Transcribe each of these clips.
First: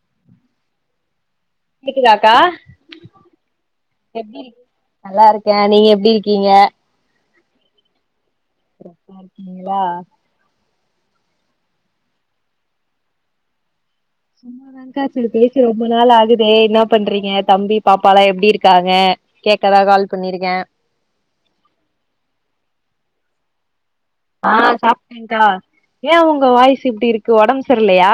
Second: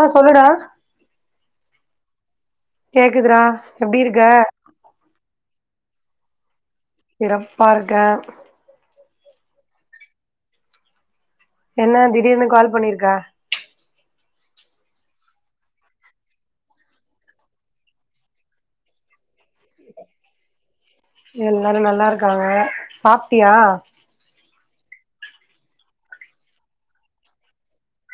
ஆ சொல்லுடா கேக்குதாக்கா கேக்குதுடா எப்டியிருக்க நல்லாருக்கே நீங்க எப்டி இருக்கீங்க சிறப்பா இருக்கே சிறப்பா இருக்கீங்ளா என்ன திடீர்னு கால் பண்ணிர்க்க சும்மா தாங்க்கா செரி பேசி ரொம்ப நாள் ஆகுதே என்ன பண்றீங்க தம்பி பாப்பால்லா எப்டியிருக்காங்க கேக்கதா கால் பண்ணிருக்கே எல்லாரு நல்லா இருக்காங்க சாப்ட்டியா ஆ சாப்ட்டேங்க்கா ஏ உங்க வாய்ஸ் இப்டி இருக்கு ஒடம் செர்லையா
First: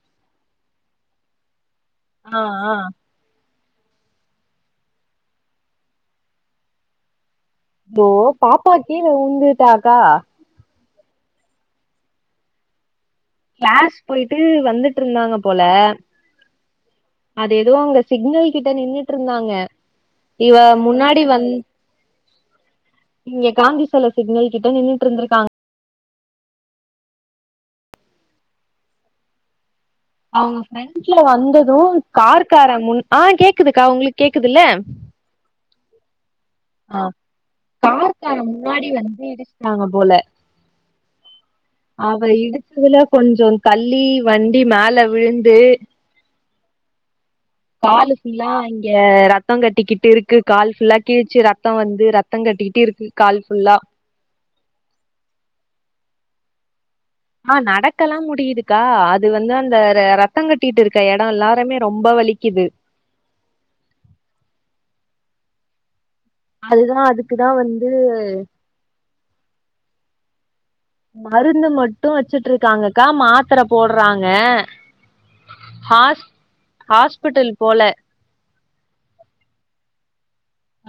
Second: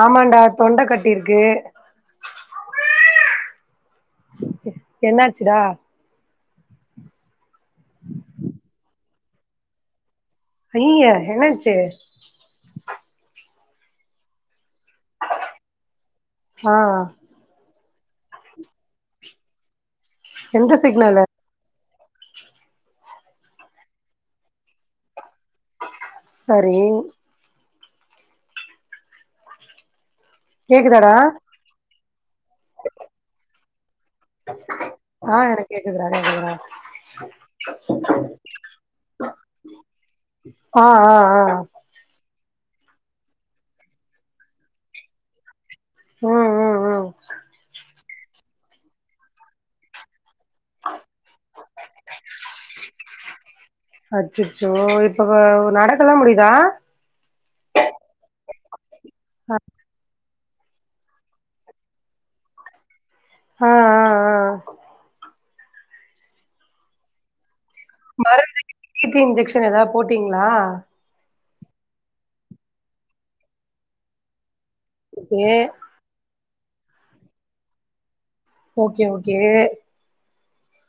ஆமாண்டா தொண்ட கட்டியிருக்கு ஆ ஆ என்னாச்சிடா அய்யோ பாப்பா கீழ உழ்ந்துட்டாக்கா அய்யய்யே என்னாச்சி க்ளாஸ் போயிட்டு வந்துட்டு இருந்தாங்க போல ஆ அது எதோ அவுங்க சிக்னல் கிட்ட நின்னுட்ருந்தாங்க இவ எந்த சிக்னலு முன்னாடி வந் இங்க காந்தி செல சிக்னல் கிட்ட நின்னுட்ருந்துருக்காங் சரி அவுங்க ஃப்ரெண்டு கேக்குதாடா கீழ வந்தது கார்கார முன் ஆ கேக்குதுக்கா உங்ளுக்கு கேக்குதில்ல ஆ எனக் கேக்குதுடா [inaudible] சொல்டா அ கார்கார முன்னாடி வந்து இடுச்ட்டாங்க போல ஆ ஆ ஆ அவ இடுச்சதுல கொஞ்சோ தள்ளி வண்டி மேல விழுந்து ம் ம் ம் காலு ஃபுல்லா இங்க ரத்தோ கட்டிக்கிட்டு இருக் கு கால் ஃபுல்லா கிழுச்சி ரத்தோ வந்து ரத்தோ கட்டிகிட்டு இருக்கு கால் ஃபுல்லா அச்சச்சோ இப்ப நடக்கெல்லா முடிதா ஆ நடக்கல்லா முடியிதுக்கா அது வந்து அந்த இந்த ரத்தங் கட்டிட்டு இருக்க எடொ எல்லாருமே ரொம்போ வலிக்குது ஆ ஆ ஆ அதுதா அதுக்குதா வந்து மருந்து டி டி இன்ஜெக்சன் ஏதாது போட்டிங்ளா மருந்து மட்டு‌ வெச்சுட்டு இருக்காங்கக்கா மாத்தர போட்றாங்க ஒகே ஹாஸ் ஹாஸ்பிட்டல் போல ஓகே ஓகே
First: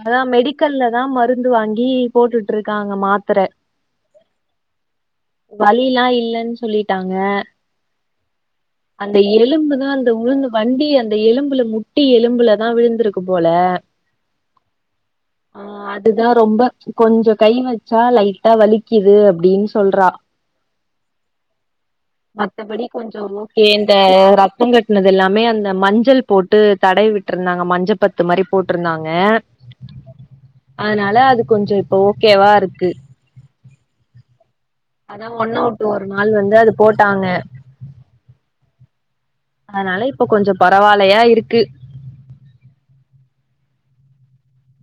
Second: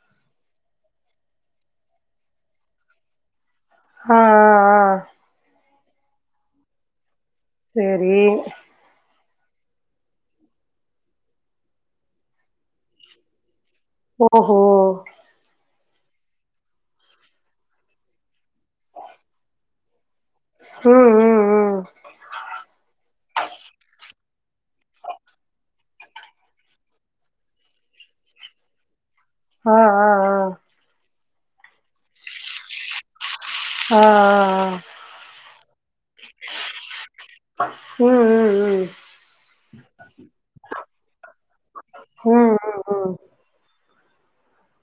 அதா மெடிக்கல்ல தா மருந்து வாங்கி போட்டுட்டு ருக்காங்க மாத்தர அ அ ஆ வலில்லா இல்லன் சொல்லிட்டாங்க செரி அந்த எலும்புதா அந்த உழுந்து வண்டி அந்த எலும்புல முட்டி எலும்புலதா விழுந்திருக்கு போல ஓ ஹோ ஆ அதுதா ரொம்ப கொஞ்சோ கை வெச்சா லைட்டா வலிக்கிது அப்டின் சொல்றா ம்ம்ம் மத்தபடி கொஞ்சோ லோக் இந்த ரத்தோ கட்னது எல்லாமே அந்த மஞ்சள் போட்டு தடவி விட்ருந்தாங்க மஞ்ச பத் து மாரி போட்ருந்தாங்க ஆ ஆ ஆ அதனால அது கொஞ்சோ இப்ப ஓகேவா இருக்கு ஹ ஹ ஹ அதா ஒன்னவுட்டு ஒரு நாள் வந்து அது போட்டாங்க ம் ம் ம் அதனால இப்ப கொஞ்சோ பரவால்லயா இருக்கு ஹும்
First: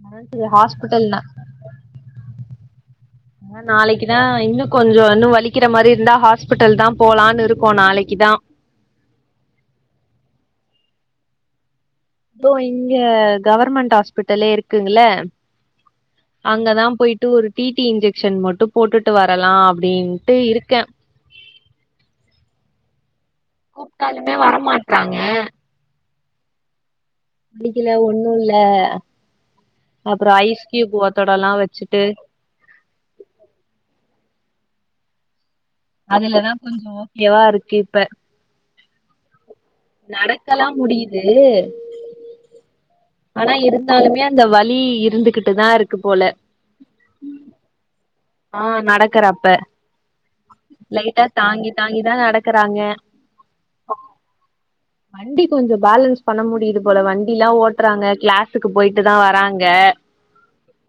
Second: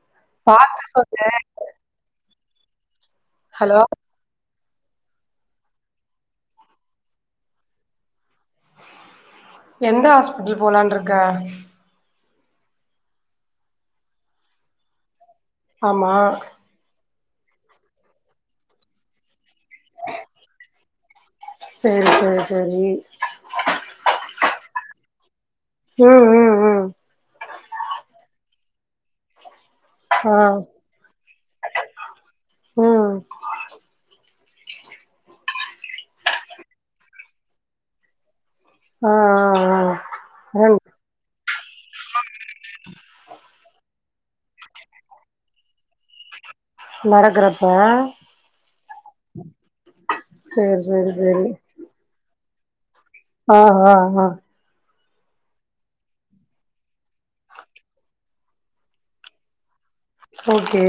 அதா செரி பாத்து ஹாஸ்பிட்டல் சொல்லே ஆ ஹலோ நாளைக்கி தா இன்னு கொஞ்சோ இன்னு வலிக்கிற மாரி இருந்தா ஹாஸ்பிட்டல் தா போலான் இருக்கோ நாளைக்கிதா எந்த ஹாஸ்பெட்டல் போலான்ருக்க தோ இங்க கவர்மெண்ட் ஹாஸ்பிட்டலே இருக்குங்கல்ள ஆமா அங்கதா போயிட்டு ஒரு டி டி இன்ஜெக்ஷன் மட்டு போட்டுட்டு வரலா அப்டின்ட்டு இருக்க செரி சேரி செரி கூப்ட்டாலுமே வரமாட்றாங்க ம்ம்ம் வலிக்கில ஒண்ணு இல்ல அப்றோ ஆ ஐஸ்கியூப் ஒத்தொடல்லா வெச்சுட்டு ஹு அதுலதா கொஞ்சோ ஓக்கேவா இருக்கு இப்ப ஆ ஆ ஆ நடக்கலா ம் முடியிது ஆனா இருந்தாலுமே அந்த வலி இருந்துகிட்டு தா இருக்கு போல நடக்குறப்ப ஆ நடக்கறப்ப சேரி சேரி லைட்டா சேரி தாங்கி தாங்கி தா நடக்கறாங்க ஆ ஆ ஆ வண்டி கொஞ்சோ பேலன்ஸ் பண்ண முடியிது போல வண்டிலா ஓட்றாங்க கிளாசுக்கு போயிட்டு தா வராங்க ஓகே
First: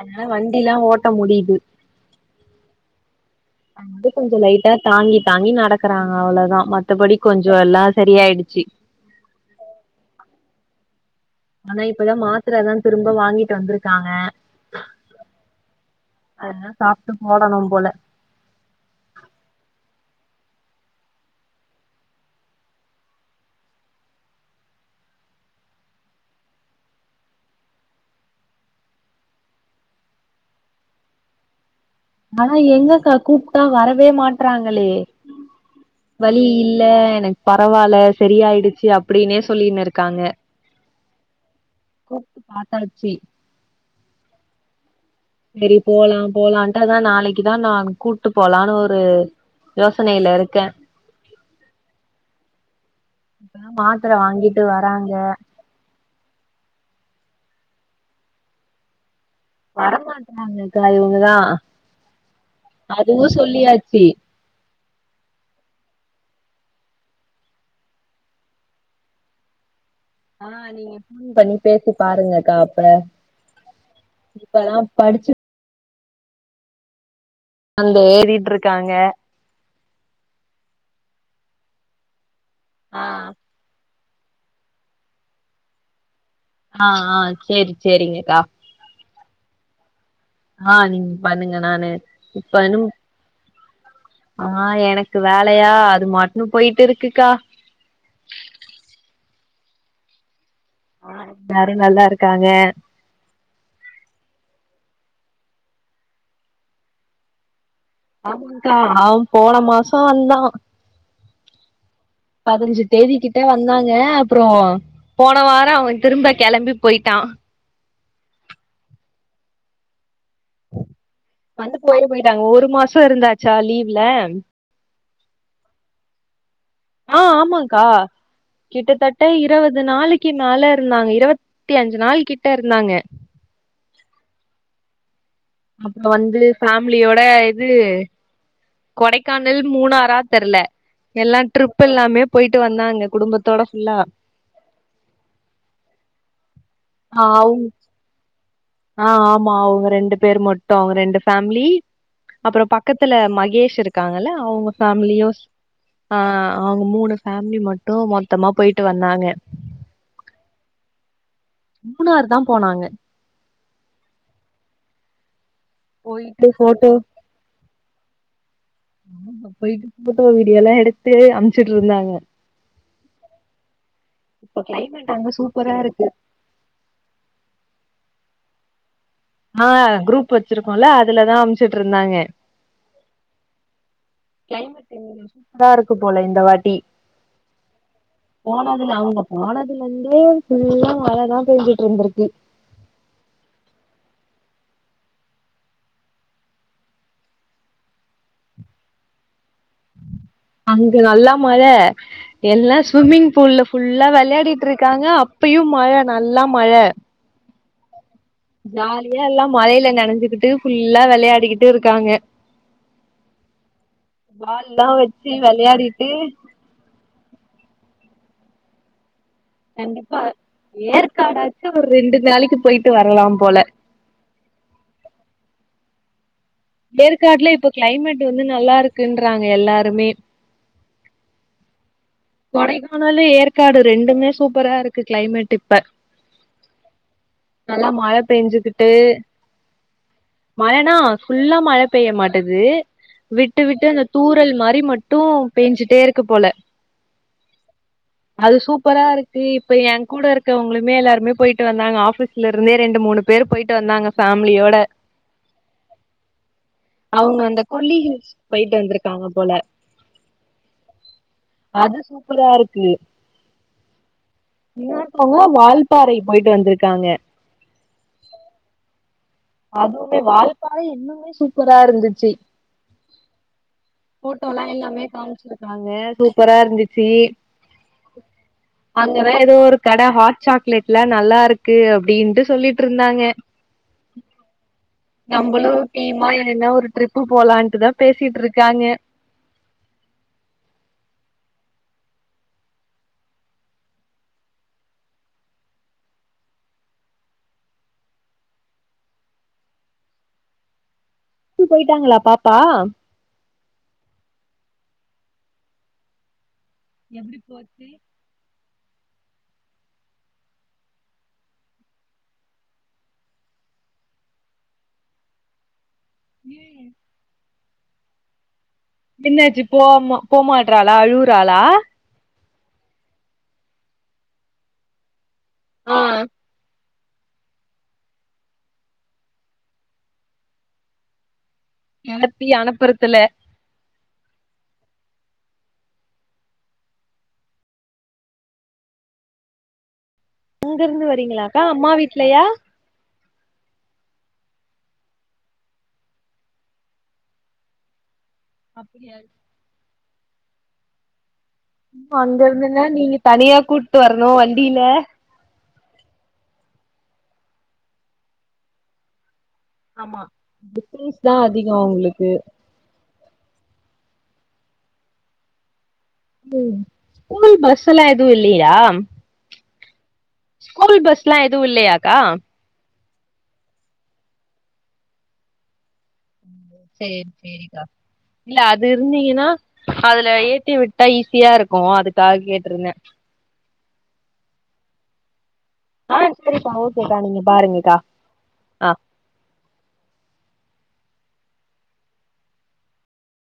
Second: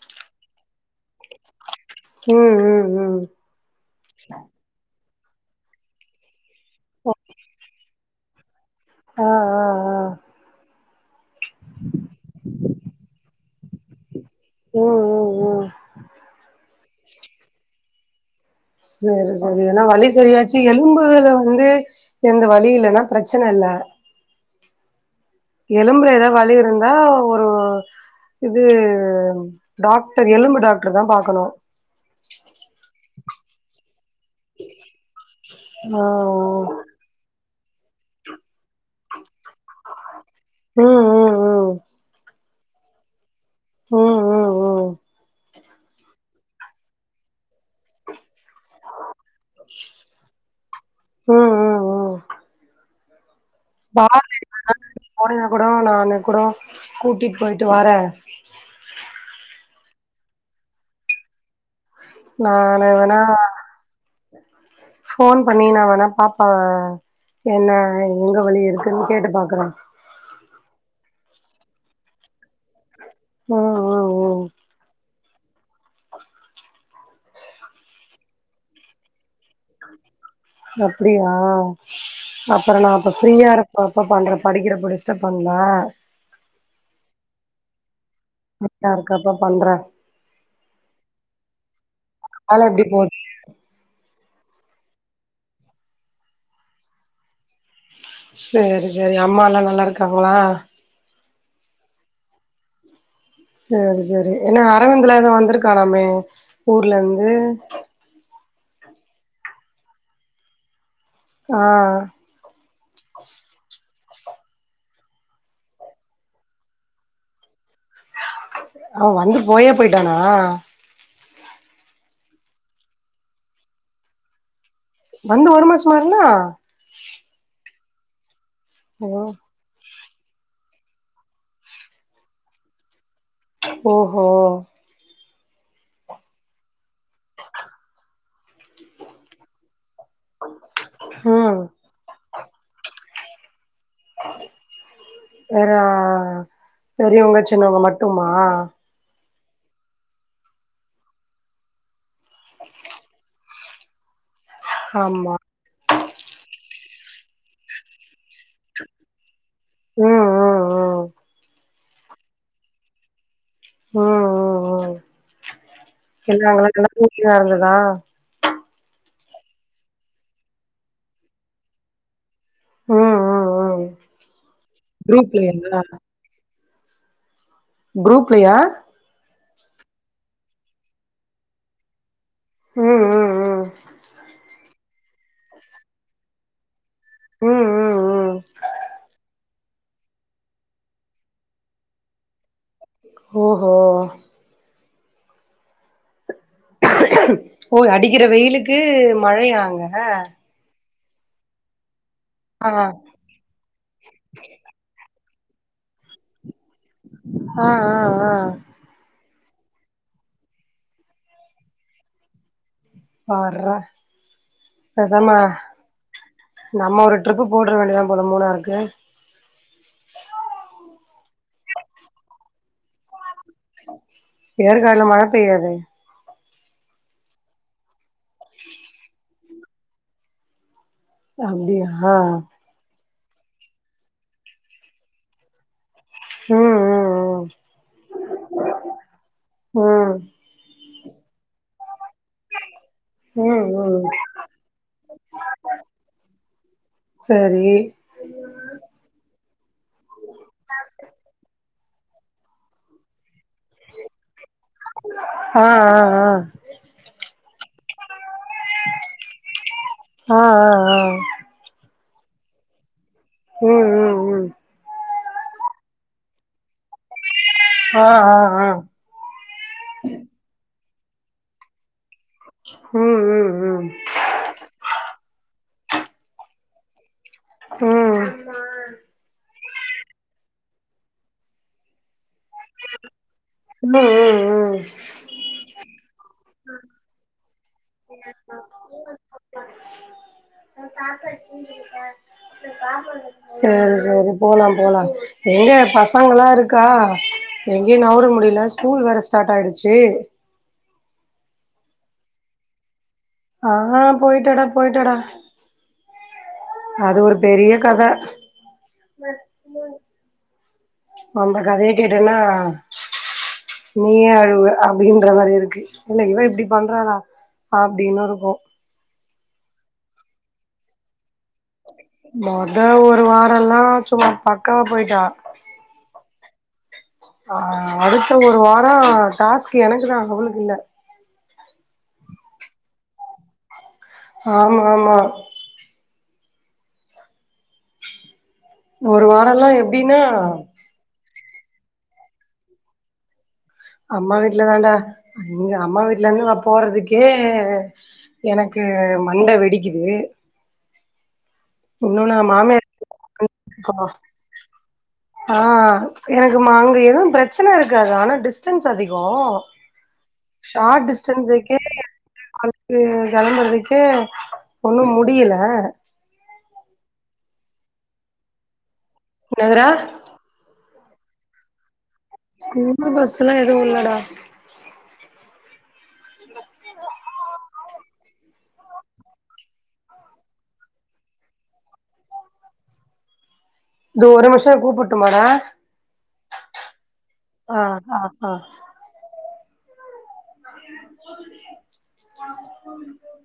அதுனால வண்டிலா ஓட்ட முடியிது ம் ம் ம் [unintelligible] [unintelligible] கொஞ்சோ லைட்டா தாங்கி தாங்கி நடக்கிறா அவ்ளோதா மத்தபடி கொஞ்சோ எல்லா செரியாயிடுச்சு ஆ ஆ ஆ ஆனா இப்பதா மாத்ரதா திரும்ப வாங்கிட்டு வந்திருக்காங்க ம் ம் ம் அதெல்லா சாப்ட்டு போடணும் போல சேரி செஏரி ஏன்னா வலி செரியாச்சு எலும்புல வந்து எந்த வழி இல்லனா பிரச்சன இல்ல எலும்புல ஏதா வழி இருந்தா ஒரு இது டாக்டர் எலும்பு டாக்டர் தா பாக்கணு ஆனா எங்கக்கா கூப்ட்டா வரவே மாட்றாங்களே ஆ வலி இல்ல எனக்கு பரவாயில்ல செரியாயிடுச்சு அப்டினே சொல்லினுருக்காங்க ம் ம் ம் [inaudible] ம் ம் ம் செரி போலா போலான்ட்டு அதா நாளிக்கிதா நா கூட்டு போலான்னு ஒரு யோசனில இருக்கே ம் ம் ம் இப்பதா மாத்தர வாங்கிட்டு வராங்க குடோ நானு குடோ கூட்டிட்டு போய்டிட்டு வரே வரமாட்டறாங்கக்கா இவங்கதா நானு வேணா அதுவு சொல்லியாச்சு ஃபோன் பண்ணி வேணா நா பாப்பா என்ன எங்க வழி இருக்குன்னு கேட்டு பாக்குறே ஆ நீங்க ஃபோன் பண்ணி பேசி பாருங்கக்கா அப்ப ம் ம் ம் இப்ப தா படிச்சு [unintelligible] இருக்காங்க அப்பிடியா அப்றோ நா ஆ அப்ப ஃப்ரீயா இருப் ப்ப பண்ற படிக்கிறப்போ டிஸ்டப் பண்ல ஆ ஆ சேரி சேரிங்கக்கா [unintelligible] இருக்கப்ப பண்ற ஆ நீங்க பண்ணுங்க நானு அதெல்லா இப்பனு எப்டி போ ஆ எனக்கு வேலையா அது மாட்டுனு போயிட்டு இருக்குக்கா சேரி சேரி அம்மா எல்லா நல்லா இருக்காங்களா ஆ எல்லாரு நல்லா இருக்காங்க சேரி சேரி என்னா அரவிந்தெல்ல வந்திருக்கா நாமே ஊர்ல இருந்து ஆமாங்கா அவ போன மாச வந்தா ஆ பதினஞ்சு தேதி கிட்ட வந்தாங்க அப்றோ போன வார அவ திரும்ப கெளம்பி போயிட்டா அவ வந்து போயே பொய்ட்டானா வந்து போயே பொயிட்டாங்க ஒரு மாசோ இருந்தாச்சா லீவ்ல வந்து ஒரு மாசம்மா இருந்தா அ ஆமாகா ஓ கிட்டத்தட்ட இருவது நாளைக் க்கி மேல இருந்தாங்க இருவத்தி அஞ்சு நாள் கிட்ட இருந்தாங்க ஓஹோ அப்றோ வந்து ஃபேம்லியோட இது கொடைக்கானல் மூணாறா தெர்ல எல்லா ம் ட்ரிப் எல்லாமே பொய்ட்டு வந்தாங்க குடும்பத்தோட ஃபுல்லா வேற ஆ பெரியவங்க அவுங் சின்னவங்க மட்டுமா ஆ ஆமா அவுங்க ரெண்டு பேர் மட்டு அவுங்க ரெண்டு ஃபேம்லி அப்றோ பக்கத்துல மகேஷ் இருக்காங்கல்ல அவுங்க ஃபேம்லியு ஆமா அ அவுங்க மூணு ஃபேம்லி மட்டு மொத்தமா பொய்ட்டு வந்தாங்க ம் ம் ம் மூணாருதா போனாங்க ம் ம் ம் பொய்ட்டு எல்லா அங்கலா போட்டோ நல்லா கூலிங்கா இருந்ததா பொய்ட்டு போட்டோ வீடியோல்லா எடுத்து அமுச்சுட்ருந்தாங்க ம் ம் ம் இப்ப கிளைமேட் வந்து குரூப்லயா சூப்பரா இருக்கு குரூப்லியா ஆ குரூப் வச்சிருக்கோல அதுலதா அமைச்சுட்ருந்தாங்க ம் ம் ம் கிளைமேட் வந்து சூப்பரா இருக்கு போல இந்த வாட்டி ம் ம் ம் போனதுல அவுங்க போனதுல இருந்தே ஃபுல்லா மழைதா பெஞ்சுட்ருந்திருக்கு ஓஹோ ஓ அடிக்கிற வெயிலுக்கு மழையா அங்க அங்க நல்ல மழ எல்லா ஆ ஸ்விம்மிங் பூல்ல ஃபுல்லா விளையாடிட்டு இருக்காங்க அப்பயு மழ நல்லா மழ அ அ அ ஜாலியா எல்லா மலையில நனைஞ்சுகிட்டு ஃபுல்லா விளையாடிக்கிட்டு இருக்காங்க பார்றா பால்லா வச்சு பேசாம விளையாடிட்டு நம்ம ஒரு ட்ரிப்பு போட வேண்டியதா போல மூணாறுருக்கு கண்டிப்பா ஏற்காடாச்சு ஒரு ரெண்டு நாளைக்கு பொய்ட்டு வர்லா போல ஏற்காட்ல மழ பெய்யாது ஏற்காடுல இப்ப கிளைமேட் வந்து நல்லா இருக்குன்றாங்க எல்லாருமே அப்டியா கொடைக்கானாலு ஏற்காடு ரெண்டுமே சூப்பரா இருக்கு கிளைமேட் இப்ப ம் ம் நல்லா மழ பெஞ்சுக்கிட்டு அ மழனா ஃபுல்லா மழ பெய்ய மாட்டது விட்டு ம் விட்டு ம் அந்த ம் தூறல் மாரி மட்டு பேஞ்சுட்டே இருக்கு போல சரி அது சூப்பரா இருக்கு இப்ப எ கூட இருக்கவுங்ளுமே எல்லாருமே பொய்ட்டு வந்தாங்க ஆஃபீஸ் இதுல இருந்தே ரெண்டு மூணு பேர் பொயிட்டு வந்தாங்க ஃபேம்லியோட ஆ ஆ ஆ அவுங்க அந்த குல்லி ஹில்ஸ் போயிட்டு வந்திருக்காங்க போல ஆ ஆ ஆ ஆ அது சூப்பரா இருக்கு ம் ம் இன்னொருத்தவங்க வால்பாறைக் போயிட்டு வந்திருக்காங்க ஆ ஆ ஆ அதுமே வால்பாறை இன்னுமே சூப்பரா இருந்துச்சு ம் ம் ம் போட்டோல்லாம் எல்லாமே காமிச்சிருக்காங்க சூப்பரா இருந்துச்சு அங்கதா எதோ ஒரு கட ஹாட் சாக்லேட்லாம் நல்லா இருக்கு அப்டின்ட்டு சொல்லிட்டு இருந்தாங்க ம் ம் ம் நம்மளும் டீமா வேனுன்னா ஒரு ட்ரிப்பு போலான்ட்டுதா பேசிட்டு இருக்காங்க நான் சாப்பாடுக்கேன் சாப்படு சரி சரி போலாம் போலாம் எங்க பசங்கல்லாம் இருக்கா எங்கேயும் நவுர முடியல ஸ்கூல் வேற ஸ்டார்ட் ஆயிடுச்சு ஸ்கூல் போயிட்டாங்களா பாப்பா ஆ போயிட்டடா போயிட்டடா அது ஒரு எப்டி பெரிய போச்சு கத அம்ப கதையே கேட்டன்னா நீயே அழவு அப்படின்ற மாரி இருக்கு இல்ல இவன் இப்படி ம் பண்றாளா அப்டின்னு இருக்கும் என்னாச்சு போம போமாட்டறாளா அழுவுறாளா மொத ஒரு வாரொ எல்லா சும்மா பக்காவ போயிட்டா ஆ அ அடுத்த ஒரு வாரம் டாஸ்க் எனக்குதா அவளுக்கு இல்ல என்ன த்தி அனுப்புறத்துல ஆமா ஆமா ஒரு வாரம் எல்லா எப்டின்னா அங்க இருந்து வரீங்களாக்கா அம்மா வீட்லையா அம்மா வீட்ல தான்டா இங்க அம்மா வீட்ல இருந்து நா போறதுக்கே எனக்கு அப்டியா மண்ட வெடிக்குது இன்னு நா அங்க இருந்துன்னா மாமியார் நீங்க தனியா கூட்டு வரணும் வண்டியில ஆ எனக்கு மா அங்க எதுவும் பிரச்சன இருக்காது ஆனா டிஸ்டன்ஸ் அதிகம் ஆமா டிஸ்டன்ஸ் தான் அதிகம் உங்களுக்கு இது கிளம்பறதுக்கே ஒன்னும் முடியல உம் ஸ்கூல் பஸ் எல்லாம் எதுவும் இல்லயா என்னதுடா ஸ்கூல் பஸ் எல்லா எதுவும் இல்லையாக்கா ஸ்கூல் பஸ் எல்லா எதுவும் இல்லடா செரி செரிக்கா இல்ல அது இருந்தீங்கன்னா அதுல ஏத்தி விட்டா ஈஸியா இருக்கும் அதுக்காக கேட்ருந்தேன் இதொ ஒரு நிமிஷம் கூப்டட்டுமாடா ஆ செரிக்கா ஓகேக்கா நீங்க ஆ பாருங்கக்கா ஆ ஆ